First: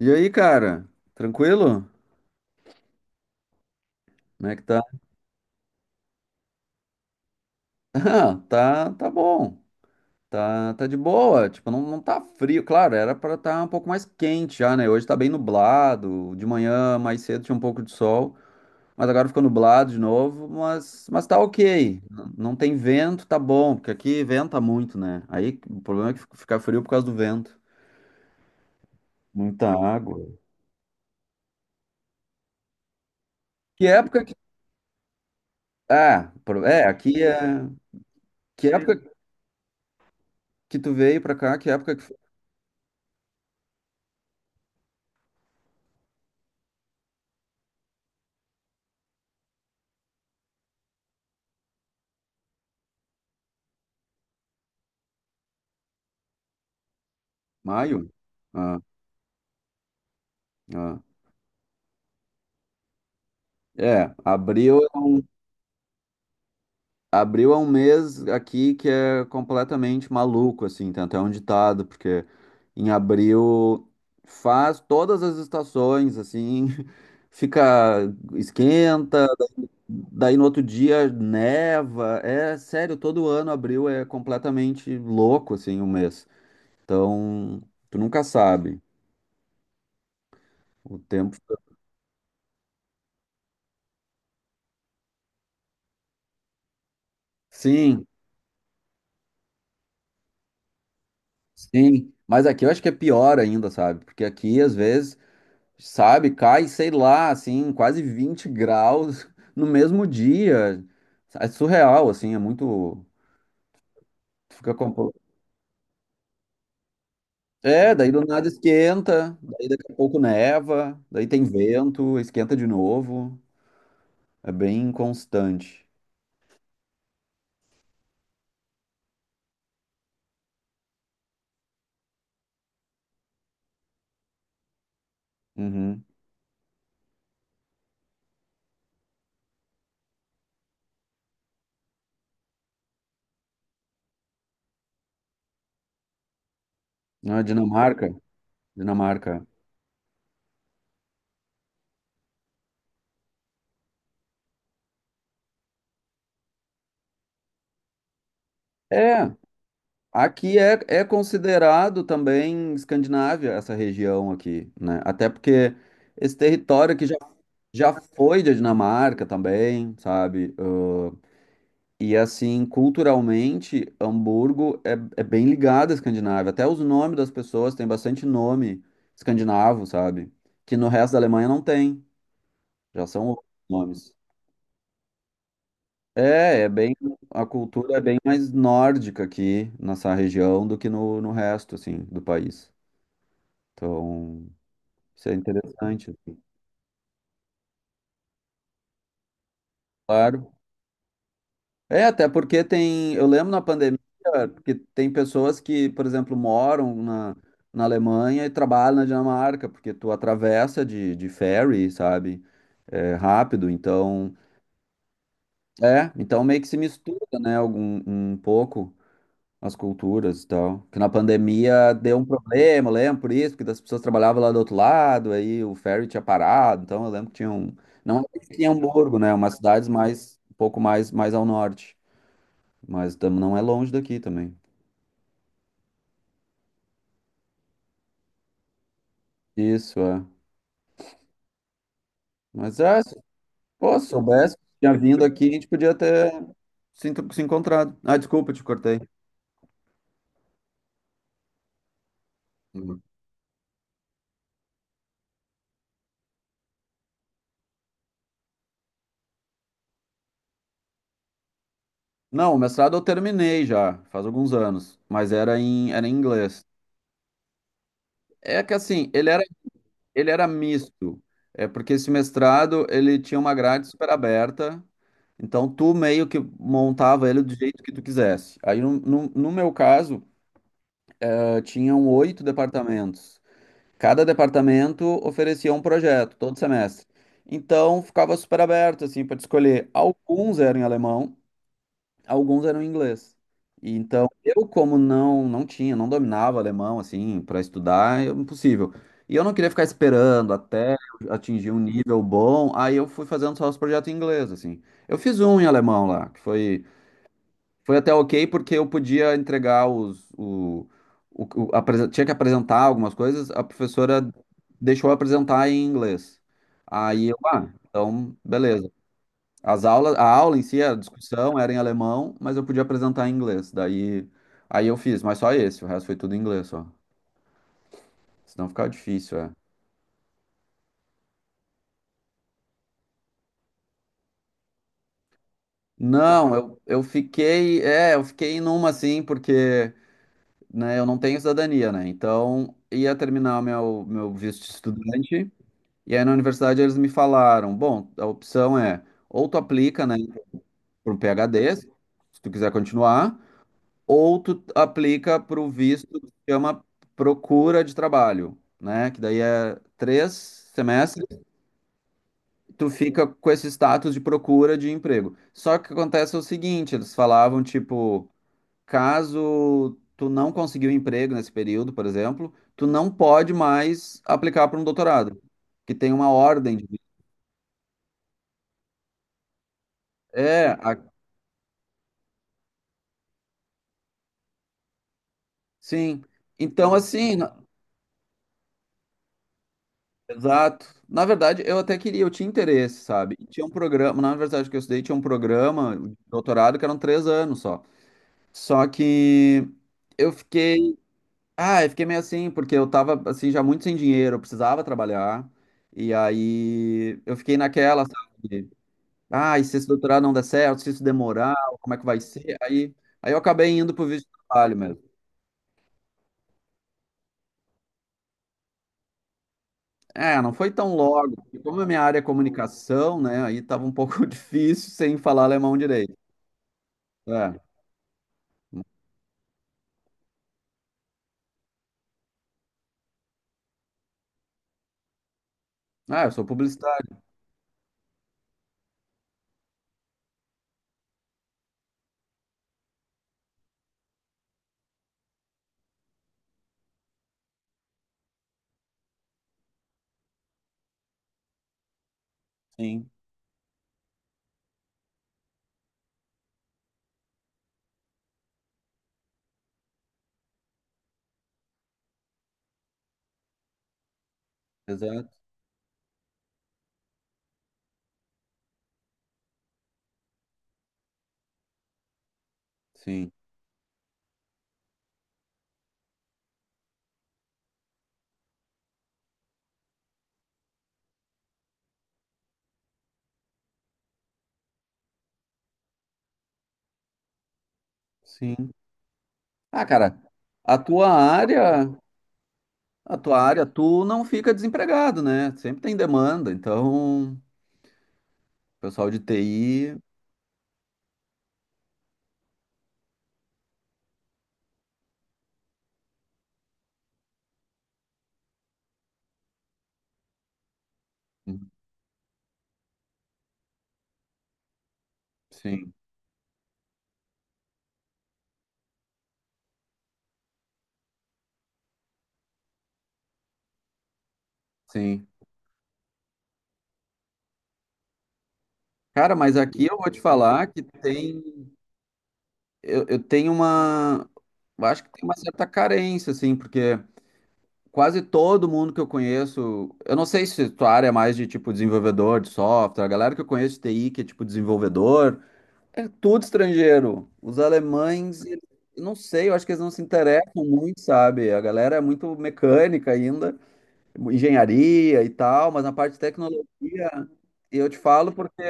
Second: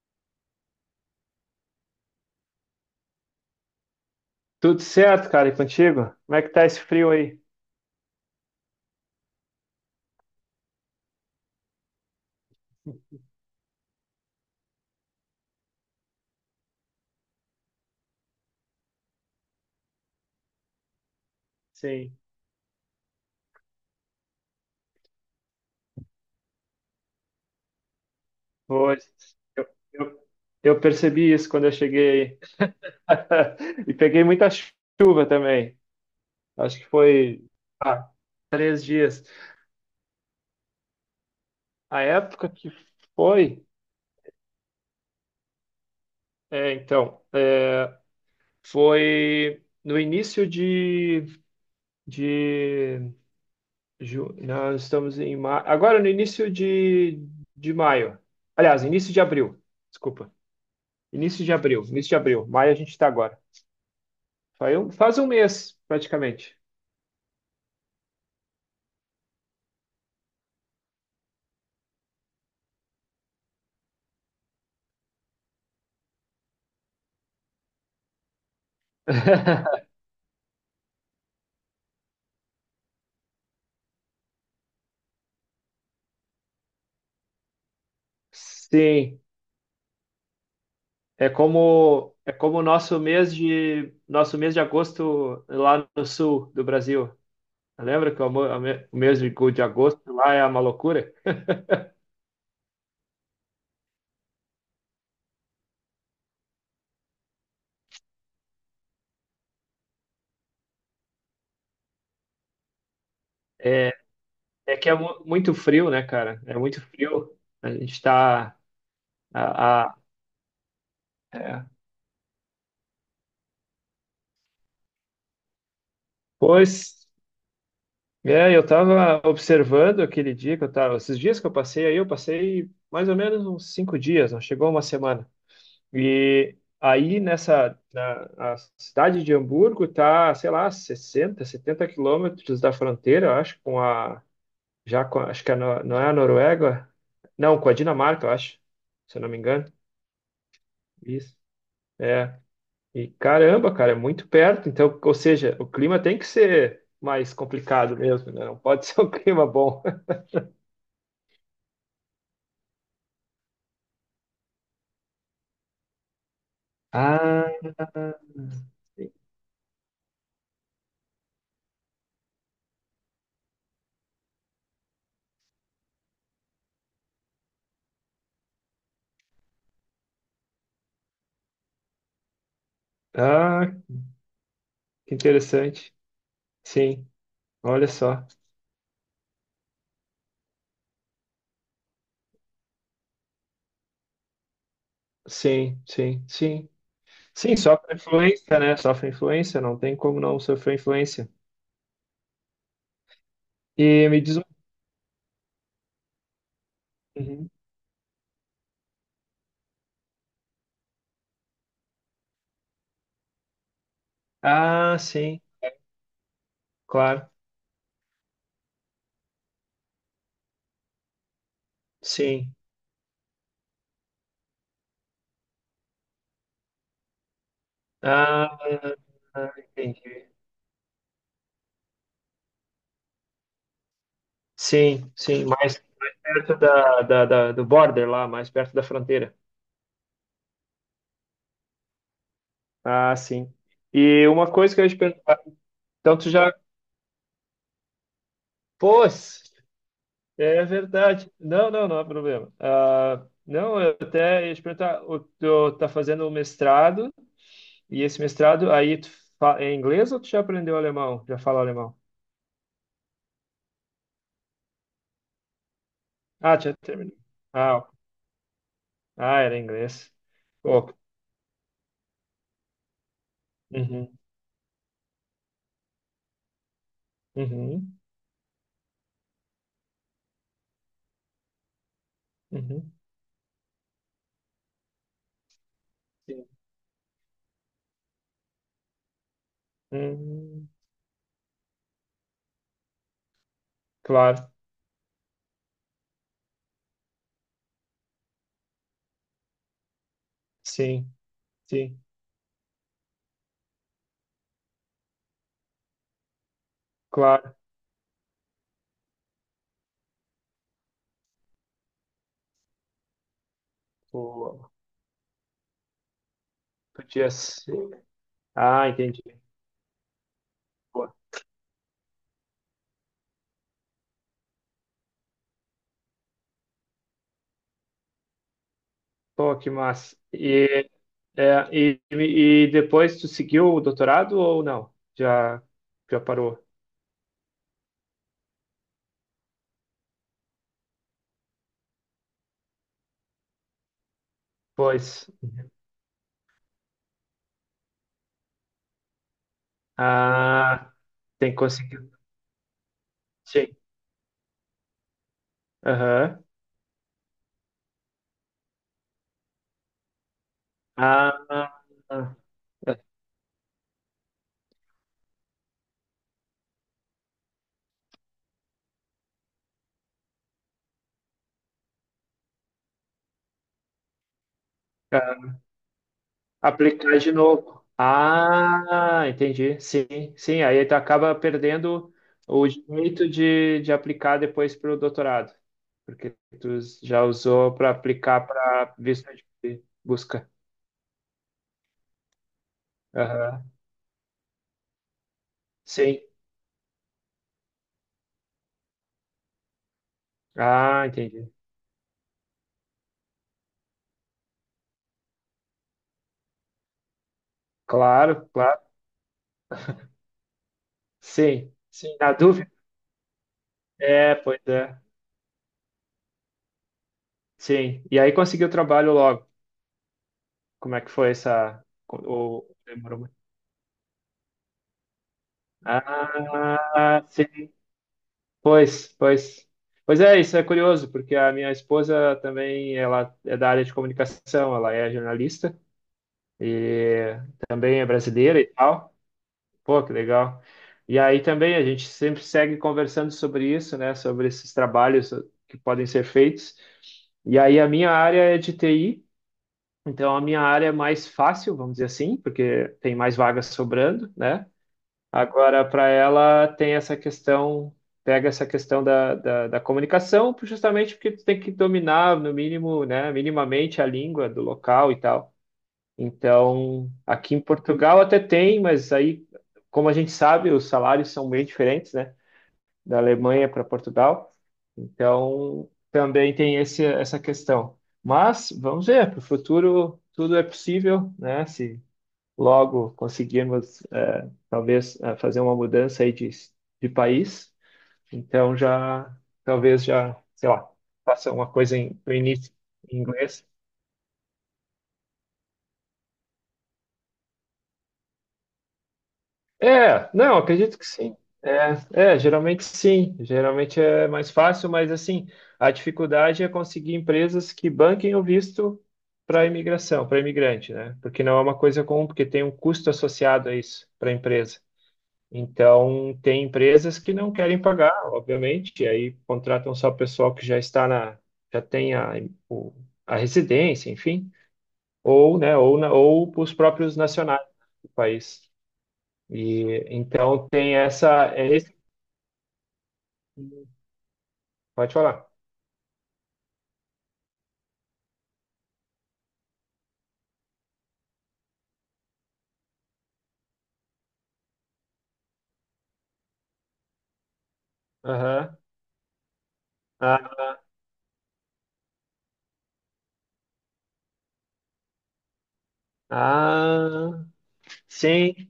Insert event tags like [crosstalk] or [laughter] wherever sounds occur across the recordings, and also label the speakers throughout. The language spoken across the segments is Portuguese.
Speaker 1: E aí, cara? Tranquilo? Como é que
Speaker 2: Tudo
Speaker 1: tá? [laughs]
Speaker 2: certo, cara, e contigo? Como é que tá esse frio aí?
Speaker 1: Ah, tá, tá bom. Tá, tá de boa. Tipo, não, não tá frio. Claro, era pra estar um pouco mais quente já, né? Hoje tá bem nublado. De manhã, mais cedo, tinha um pouco de sol. Mas agora ficou nublado de novo. Mas tá ok.
Speaker 2: Sim.
Speaker 1: Não tem vento, tá bom. Porque aqui venta muito, né? Aí o problema é que fica frio por causa do vento.
Speaker 2: Hoje. Eu,
Speaker 1: Muita água.
Speaker 2: eu, eu percebi isso quando eu cheguei aí. [laughs]
Speaker 1: Que
Speaker 2: E peguei
Speaker 1: época que.
Speaker 2: muita chuva também.
Speaker 1: Ah,
Speaker 2: Acho
Speaker 1: é,
Speaker 2: que
Speaker 1: aqui é.
Speaker 2: foi, ah,
Speaker 1: Que
Speaker 2: três
Speaker 1: época
Speaker 2: dias.
Speaker 1: que tu veio pra cá? Que época
Speaker 2: A
Speaker 1: que foi?
Speaker 2: época que foi, é, então, é, foi no início de ju- nós estamos em maio, agora no início de
Speaker 1: Maio?
Speaker 2: maio.
Speaker 1: Ah.
Speaker 2: Aliás, início de abril, desculpa.
Speaker 1: Ah.
Speaker 2: Início de abril, início de abril. Maio a gente está agora.
Speaker 1: É,
Speaker 2: Faz um mês, praticamente.
Speaker 1: abril é um mês aqui que é completamente maluco, assim, tem até um ditado, porque em abril faz todas as estações, assim, [laughs] fica, esquenta,
Speaker 2: [laughs]
Speaker 1: daí no outro dia neva, é sério, todo ano abril é completamente louco, assim, o mês. Então, tu nunca sabe,
Speaker 2: Sim,
Speaker 1: o tempo.
Speaker 2: é como o nosso mês de agosto lá no sul do Brasil.
Speaker 1: Sim,
Speaker 2: Lembra que o mo- o mês de agosto lá é uma loucura? [laughs]
Speaker 1: sim, mas aqui eu acho que é pior ainda, sabe, porque aqui às vezes sabe? Cai, sei lá, assim, quase 20 graus no mesmo dia. É surreal, assim, é muito.
Speaker 2: É,
Speaker 1: tu Fica
Speaker 2: é que é
Speaker 1: compl-
Speaker 2: mu- muito frio, né, cara? É muito frio. A
Speaker 1: É,
Speaker 2: gente
Speaker 1: daí do nada
Speaker 2: tá.
Speaker 1: esquenta, daí daqui a
Speaker 2: A-
Speaker 1: pouco neva, daí tem
Speaker 2: é.
Speaker 1: vento, esquenta de novo. É bem constante.
Speaker 2: Pois. É, eu estava observando aquele dia que eu tava, esses dias que eu passei aí, eu passei mais ou menos uns cinco dias, não chegou uma semana.
Speaker 1: Uhum.
Speaker 2: E aí a cidade de Hamburgo tá, sei lá, 60, 70 quilômetros da fronteira, eu acho, com a, já com, a- acho que no- não é a Noruega,
Speaker 1: Na
Speaker 2: não, com a
Speaker 1: Dinamarca,
Speaker 2: Dinamarca, eu acho, se eu não me
Speaker 1: Dinamarca.
Speaker 2: engano. Isso. É, e caramba, cara, é muito perto, então, ou seja, o clima tem que ser mais complicado mesmo, né? Não pode [laughs] ser um
Speaker 1: É,
Speaker 2: clima bom.
Speaker 1: aqui é, considerado também Escandinávia essa região aqui, né? Até porque esse território aqui
Speaker 2: Ah,
Speaker 1: já foi da Dinamarca também, sabe? E assim, culturalmente, Hamburgo é bem ligado à Escandinávia. Até os nomes das pessoas têm bastante nome escandinavo, sabe? Que no resto da Alemanha não tem. Já são outros
Speaker 2: ah,
Speaker 1: nomes.
Speaker 2: que interessante.
Speaker 1: É, é bem.
Speaker 2: Sim,
Speaker 1: A
Speaker 2: olha
Speaker 1: cultura é bem
Speaker 2: só.
Speaker 1: mais nórdica aqui nessa região do que no, resto, assim, do país. Então, isso é
Speaker 2: Sim,
Speaker 1: interessante,
Speaker 2: sim,
Speaker 1: assim.
Speaker 2: sim. Sim, sofre influência, né? Sofre influência, não tem como não
Speaker 1: Claro.
Speaker 2: sofrer influência.
Speaker 1: É, até porque tem. Eu lembro na pandemia
Speaker 2: E me diz um.
Speaker 1: que tem pessoas que, por exemplo, moram na,
Speaker 2: Uhum.
Speaker 1: na Alemanha e trabalham na Dinamarca, porque tu atravessa de ferry, sabe? É, rápido. Então,
Speaker 2: Ah, sim,
Speaker 1: é, então meio que se mistura,
Speaker 2: claro.
Speaker 1: né? Algum, um pouco as culturas e tal. Que na pandemia deu um
Speaker 2: Sim.
Speaker 1: problema, eu lembro por isso, porque das pessoas trabalhavam lá do outro lado, aí o ferry tinha parado. Então eu lembro que tinha um. Não é que
Speaker 2: Ah,
Speaker 1: tinha Hamburgo, né? é
Speaker 2: ah,
Speaker 1: umas cidades
Speaker 2: entendi.
Speaker 1: mais, um pouco mais, mais ao norte. Mas não é longe daqui também.
Speaker 2: Sim, sim, mais perto do border lá, mais perto da fronteira.
Speaker 1: Isso, é. Mas, ah, se,
Speaker 2: Ah, sim.
Speaker 1: pô, se
Speaker 2: E uma
Speaker 1: soubesse,
Speaker 2: coisa que eu ia
Speaker 1: tinha
Speaker 2: te
Speaker 1: vindo
Speaker 2: perguntar,
Speaker 1: aqui, a gente podia
Speaker 2: então tu
Speaker 1: ter
Speaker 2: já,
Speaker 1: se encontrado. Ah, desculpa, te cortei.
Speaker 2: pô, é verdade. Não, não, não há problema.
Speaker 1: Uhum.
Speaker 2: Ah, não, eu até ia te perguntar, o- tu tá fazendo o mestrado, e esse mestrado aí tu fa- é inglês ou tu já aprendeu alemão? Já fala alemão?
Speaker 1: Não, o mestrado eu terminei já, faz alguns anos, mas era em
Speaker 2: Ah,
Speaker 1: inglês.
Speaker 2: já terminou. Ah, ok.
Speaker 1: É que assim, ele era,
Speaker 2: Ah, era inglês.
Speaker 1: ele era
Speaker 2: Pô,
Speaker 1: misto. É porque esse mestrado, ele tinha uma grade
Speaker 2: uhum,
Speaker 1: super aberta, então tu meio que montava ele do jeito que
Speaker 2: uhum,
Speaker 1: tu quisesse. Aí, no meu caso, tinham oito
Speaker 2: uhum.
Speaker 1: departamentos. Cada departamento oferecia um projeto
Speaker 2: Sim.
Speaker 1: todo semestre. Então ficava super aberto assim para escolher. Alguns
Speaker 2: Hum,
Speaker 1: eram em alemão, alguns eram em inglês. E então
Speaker 2: claro,
Speaker 1: eu como não tinha, não dominava alemão assim para estudar, é impossível. E eu não queria ficar esperando até
Speaker 2: sim,
Speaker 1: eu atingir um
Speaker 2: sim,
Speaker 1: nível bom. Aí eu fui fazendo só os projetos em inglês assim. Eu fiz um em alemão lá, que foi
Speaker 2: claro.
Speaker 1: foi até ok porque eu podia entregar os, o, o- apresen- tinha que apresentar algumas coisas, a professora
Speaker 2: Pô,
Speaker 1: deixou eu apresentar em inglês. Aí
Speaker 2: podia
Speaker 1: eu,
Speaker 2: ser.
Speaker 1: então,
Speaker 2: Ah,
Speaker 1: beleza.
Speaker 2: entendi.
Speaker 1: As aulas, a aula em si, a
Speaker 2: Pô,
Speaker 1: discussão era em alemão, mas eu podia apresentar em inglês. Daí, aí eu fiz, mas só esse, o resto foi tudo em inglês, só. Senão ficava difícil, é.
Speaker 2: pô, que massa. É, e depois tu seguiu o doutorado ou não? Já, já
Speaker 1: Não,
Speaker 2: parou?
Speaker 1: eu fiquei numa assim, porque, né, eu não tenho cidadania, né? Então, ia terminar o meu visto de
Speaker 2: Pois.
Speaker 1: estudante. E aí na universidade eles me falaram, bom, a opção é ou tu aplica, né,
Speaker 2: Ah,
Speaker 1: para um
Speaker 2: tem que
Speaker 1: PhD, se
Speaker 2: conseguir.
Speaker 1: tu quiser continuar,
Speaker 2: Sim.
Speaker 1: ou tu aplica para o visto que
Speaker 2: Aham.
Speaker 1: chama procura de trabalho, né? Que daí é 3 semestres,
Speaker 2: Ah, ah,
Speaker 1: tu fica com esse status de procura de emprego. Só que o que acontece é o seguinte, eles falavam, tipo, caso tu não conseguiu emprego nesse período, por exemplo, tu não pode mais aplicar para um doutorado,
Speaker 2: ah.
Speaker 1: que tem uma ordem de.
Speaker 2: Aplicar de novo. Ah, entendi. Sim, sim.
Speaker 1: É,
Speaker 2: Aí tu acaba perdendo o direito de aplicar depois para o doutorado,
Speaker 1: sim.
Speaker 2: porque tu
Speaker 1: Então,
Speaker 2: já
Speaker 1: assim,
Speaker 2: usou para aplicar para visto de busca.
Speaker 1: exato. Na verdade, eu até queria, eu tinha interesse, sabe? E tinha um
Speaker 2: Aham.
Speaker 1: programa, na universidade que eu estudei, tinha um programa de
Speaker 2: Sim.
Speaker 1: doutorado que eram 3 anos só. Só que eu fiquei,
Speaker 2: Ah, entendi.
Speaker 1: eu fiquei meio assim, porque eu tava, assim, já muito sem dinheiro, eu precisava trabalhar. E aí eu fiquei naquela,
Speaker 2: Claro,
Speaker 1: sabe?
Speaker 2: claro.
Speaker 1: Ah, e se esse doutorado não der certo, se isso demorar,
Speaker 2: Sim,
Speaker 1: como é que
Speaker 2: sim,
Speaker 1: vai
Speaker 2: na
Speaker 1: ser?
Speaker 2: dúvida.
Speaker 1: Aí eu acabei indo pro visto de
Speaker 2: É, pois
Speaker 1: trabalho.
Speaker 2: é. Sim. E aí conseguiu trabalho logo.
Speaker 1: É, não foi tão
Speaker 2: Como é que foi
Speaker 1: logo, porque como
Speaker 2: essa.
Speaker 1: a minha área é
Speaker 2: Ou demorou
Speaker 1: comunicação,
Speaker 2: muito?
Speaker 1: né? Aí tava um pouco [laughs] difícil sem falar alemão direito.
Speaker 2: Ah,
Speaker 1: É.
Speaker 2: sim. Pois, pois. Pois é, isso é curioso, porque a minha esposa também, ela é da área de comunicação, ela é jornalista
Speaker 1: Ah, eu sou
Speaker 2: e
Speaker 1: publicitário.
Speaker 2: também é brasileira e tal. Pô, que legal. E aí também a gente sempre segue conversando sobre isso, né, sobre esses trabalhos que podem ser feitos. E aí a minha área é de TI. Então, a minha área é mais fácil, vamos dizer assim, porque
Speaker 1: Sim,
Speaker 2: tem mais vagas sobrando, né? Agora, para ela, tem essa questão, pega essa questão da comunicação, por- justamente porque tu tem que dominar, no mínimo, né, minimamente a língua do local e
Speaker 1: exato.
Speaker 2: tal. Então, aqui em Portugal até tem, mas aí, como a gente sabe, os salários são bem diferentes, né? Da
Speaker 1: Sim,
Speaker 2: Alemanha para Portugal. Então, também tem esse, essa questão. Mas vamos ver, para o futuro tudo é possível, né? Se logo conseguirmos, talvez, fazer uma mudança aí de país,
Speaker 1: sim.
Speaker 2: então já,
Speaker 1: Ah,
Speaker 2: talvez
Speaker 1: cara,
Speaker 2: já, sei
Speaker 1: a
Speaker 2: lá,
Speaker 1: tua
Speaker 2: faça uma
Speaker 1: área,
Speaker 2: coisa em, no início
Speaker 1: a
Speaker 2: em
Speaker 1: tua área,
Speaker 2: inglês.
Speaker 1: tu não fica desempregado, né? Sempre tem demanda. Então, pessoal de TI,
Speaker 2: É, não, acredito que sim. É, é, geralmente sim. Geralmente é mais fácil, mas assim, a dificuldade é conseguir empresas que banquem o visto para imigração, para imigrante, né? Porque não é uma coisa comum, porque tem um custo associado a isso para a empresa.
Speaker 1: sim,
Speaker 2: Então, tem empresas que não querem pagar, obviamente, e aí contratam só o pessoal que já está já tem o- a residência, enfim,
Speaker 1: sim.
Speaker 2: ou, né, ou os próprios nacionais do país.
Speaker 1: Cara, mas aqui eu
Speaker 2: E
Speaker 1: vou te falar
Speaker 2: então
Speaker 1: que
Speaker 2: tem
Speaker 1: tem,
Speaker 2: essa. É esse-
Speaker 1: eu tenho uma, eu acho que
Speaker 2: pode
Speaker 1: tem uma
Speaker 2: falar.
Speaker 1: certa carência, assim, porque quase todo mundo que eu conheço, eu não sei se tua área é mais de tipo desenvolvedor de software, a galera que eu conheço de TI, que é tipo desenvolvedor, é tudo estrangeiro. Os alemães,
Speaker 2: Aham.
Speaker 1: eu não sei, eu acho que eles não se interessam
Speaker 2: Ah,
Speaker 1: muito, sabe? A galera é muito mecânica ainda, engenharia e tal, mas na parte de tecnologia,
Speaker 2: ah,
Speaker 1: eu te falo porque
Speaker 2: sim,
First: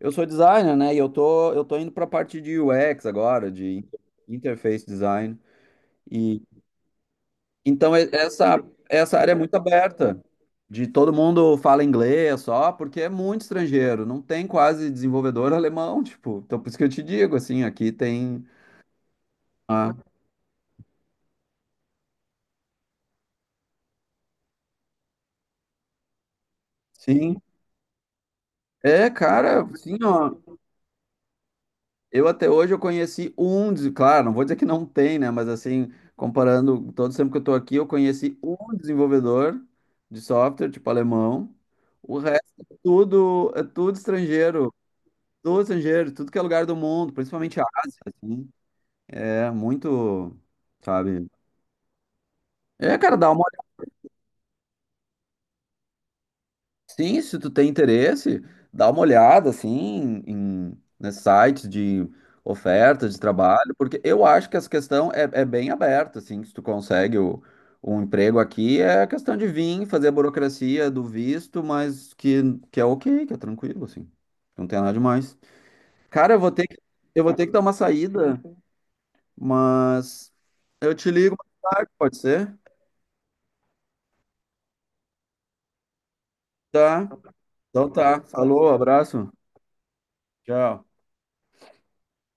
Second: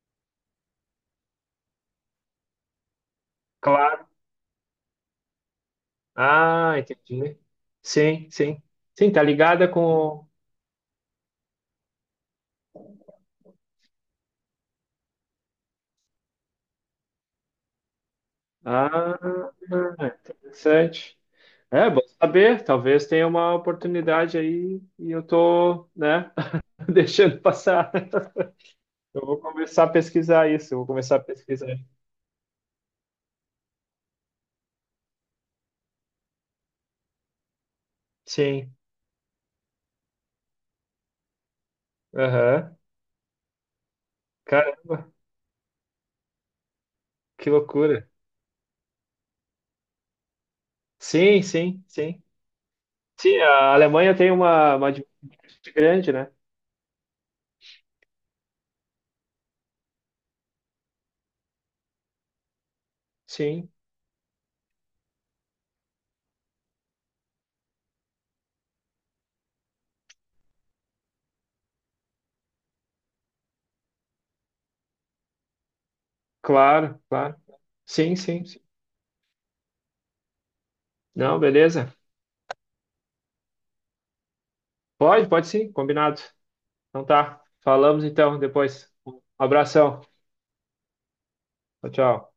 Speaker 1: eu sou designer, né? E eu tô indo pra parte de UX agora, de
Speaker 2: claro.
Speaker 1: interface design.
Speaker 2: Ah, entendi.
Speaker 1: Então, e-
Speaker 2: Sim, sim.
Speaker 1: essa,
Speaker 2: Sim,
Speaker 1: essa
Speaker 2: tá
Speaker 1: área é muito
Speaker 2: ligada
Speaker 1: aberta,
Speaker 2: com.
Speaker 1: de todo mundo fala inglês só, porque é muito estrangeiro, não tem quase desenvolvedor alemão, tipo, então por isso que eu te digo, assim, aqui tem,
Speaker 2: Ah,
Speaker 1: ah,
Speaker 2: interessante. É, bom saber. Talvez tenha uma oportunidade aí e eu tô, né, [laughs] deixando
Speaker 1: sim,
Speaker 2: passar.
Speaker 1: é,
Speaker 2: Eu vou
Speaker 1: cara,
Speaker 2: começar a
Speaker 1: assim, ó,
Speaker 2: pesquisar isso. Eu vou começar a pesquisar.
Speaker 1: eu até hoje eu conheci um, claro, não vou dizer que não tem, né, mas assim, comparando todo o tempo que eu tô aqui, eu conheci um
Speaker 2: Sim.
Speaker 1: desenvolvedor de software, tipo, alemão, o resto
Speaker 2: Aham.
Speaker 1: é tudo estrangeiro,
Speaker 2: Caramba,
Speaker 1: do estrangeiro, tudo que é lugar do mundo,
Speaker 2: que
Speaker 1: principalmente a Ásia,
Speaker 2: loucura.
Speaker 1: assim, é muito, sabe?
Speaker 2: Sim, sim, sim.
Speaker 1: É, cara, dá
Speaker 2: Sim,
Speaker 1: uma olhada,
Speaker 2: a Alemanha tem uma diversidade grande, né?
Speaker 1: sim, se tu tem interesse, dá uma olhada, assim, em, nesses sites de ofertas de
Speaker 2: Sim,
Speaker 1: trabalho, porque eu acho que essa questão é bem aberta, assim, se tu consegue o, um emprego aqui, é a questão de vir, fazer a burocracia do visto, mas que é ok, que é tranquilo, assim, não tem nada demais. Cara, eu vou ter que,
Speaker 2: claro,
Speaker 1: eu vou
Speaker 2: claro.
Speaker 1: ter que dar uma
Speaker 2: Sim,
Speaker 1: saída.
Speaker 2: sim, sim.
Speaker 1: Mas eu te ligo
Speaker 2: Não,
Speaker 1: mais tarde,
Speaker 2: beleza.
Speaker 1: pode ser?
Speaker 2: Pode, pode sim, combinado. Então
Speaker 1: Tá.
Speaker 2: tá.
Speaker 1: Então
Speaker 2: Falamos
Speaker 1: tá.
Speaker 2: então
Speaker 1: Falou,
Speaker 2: depois. Um
Speaker 1: abraço.
Speaker 2: abração.
Speaker 1: Tchau.
Speaker 2: Tchau, tchau.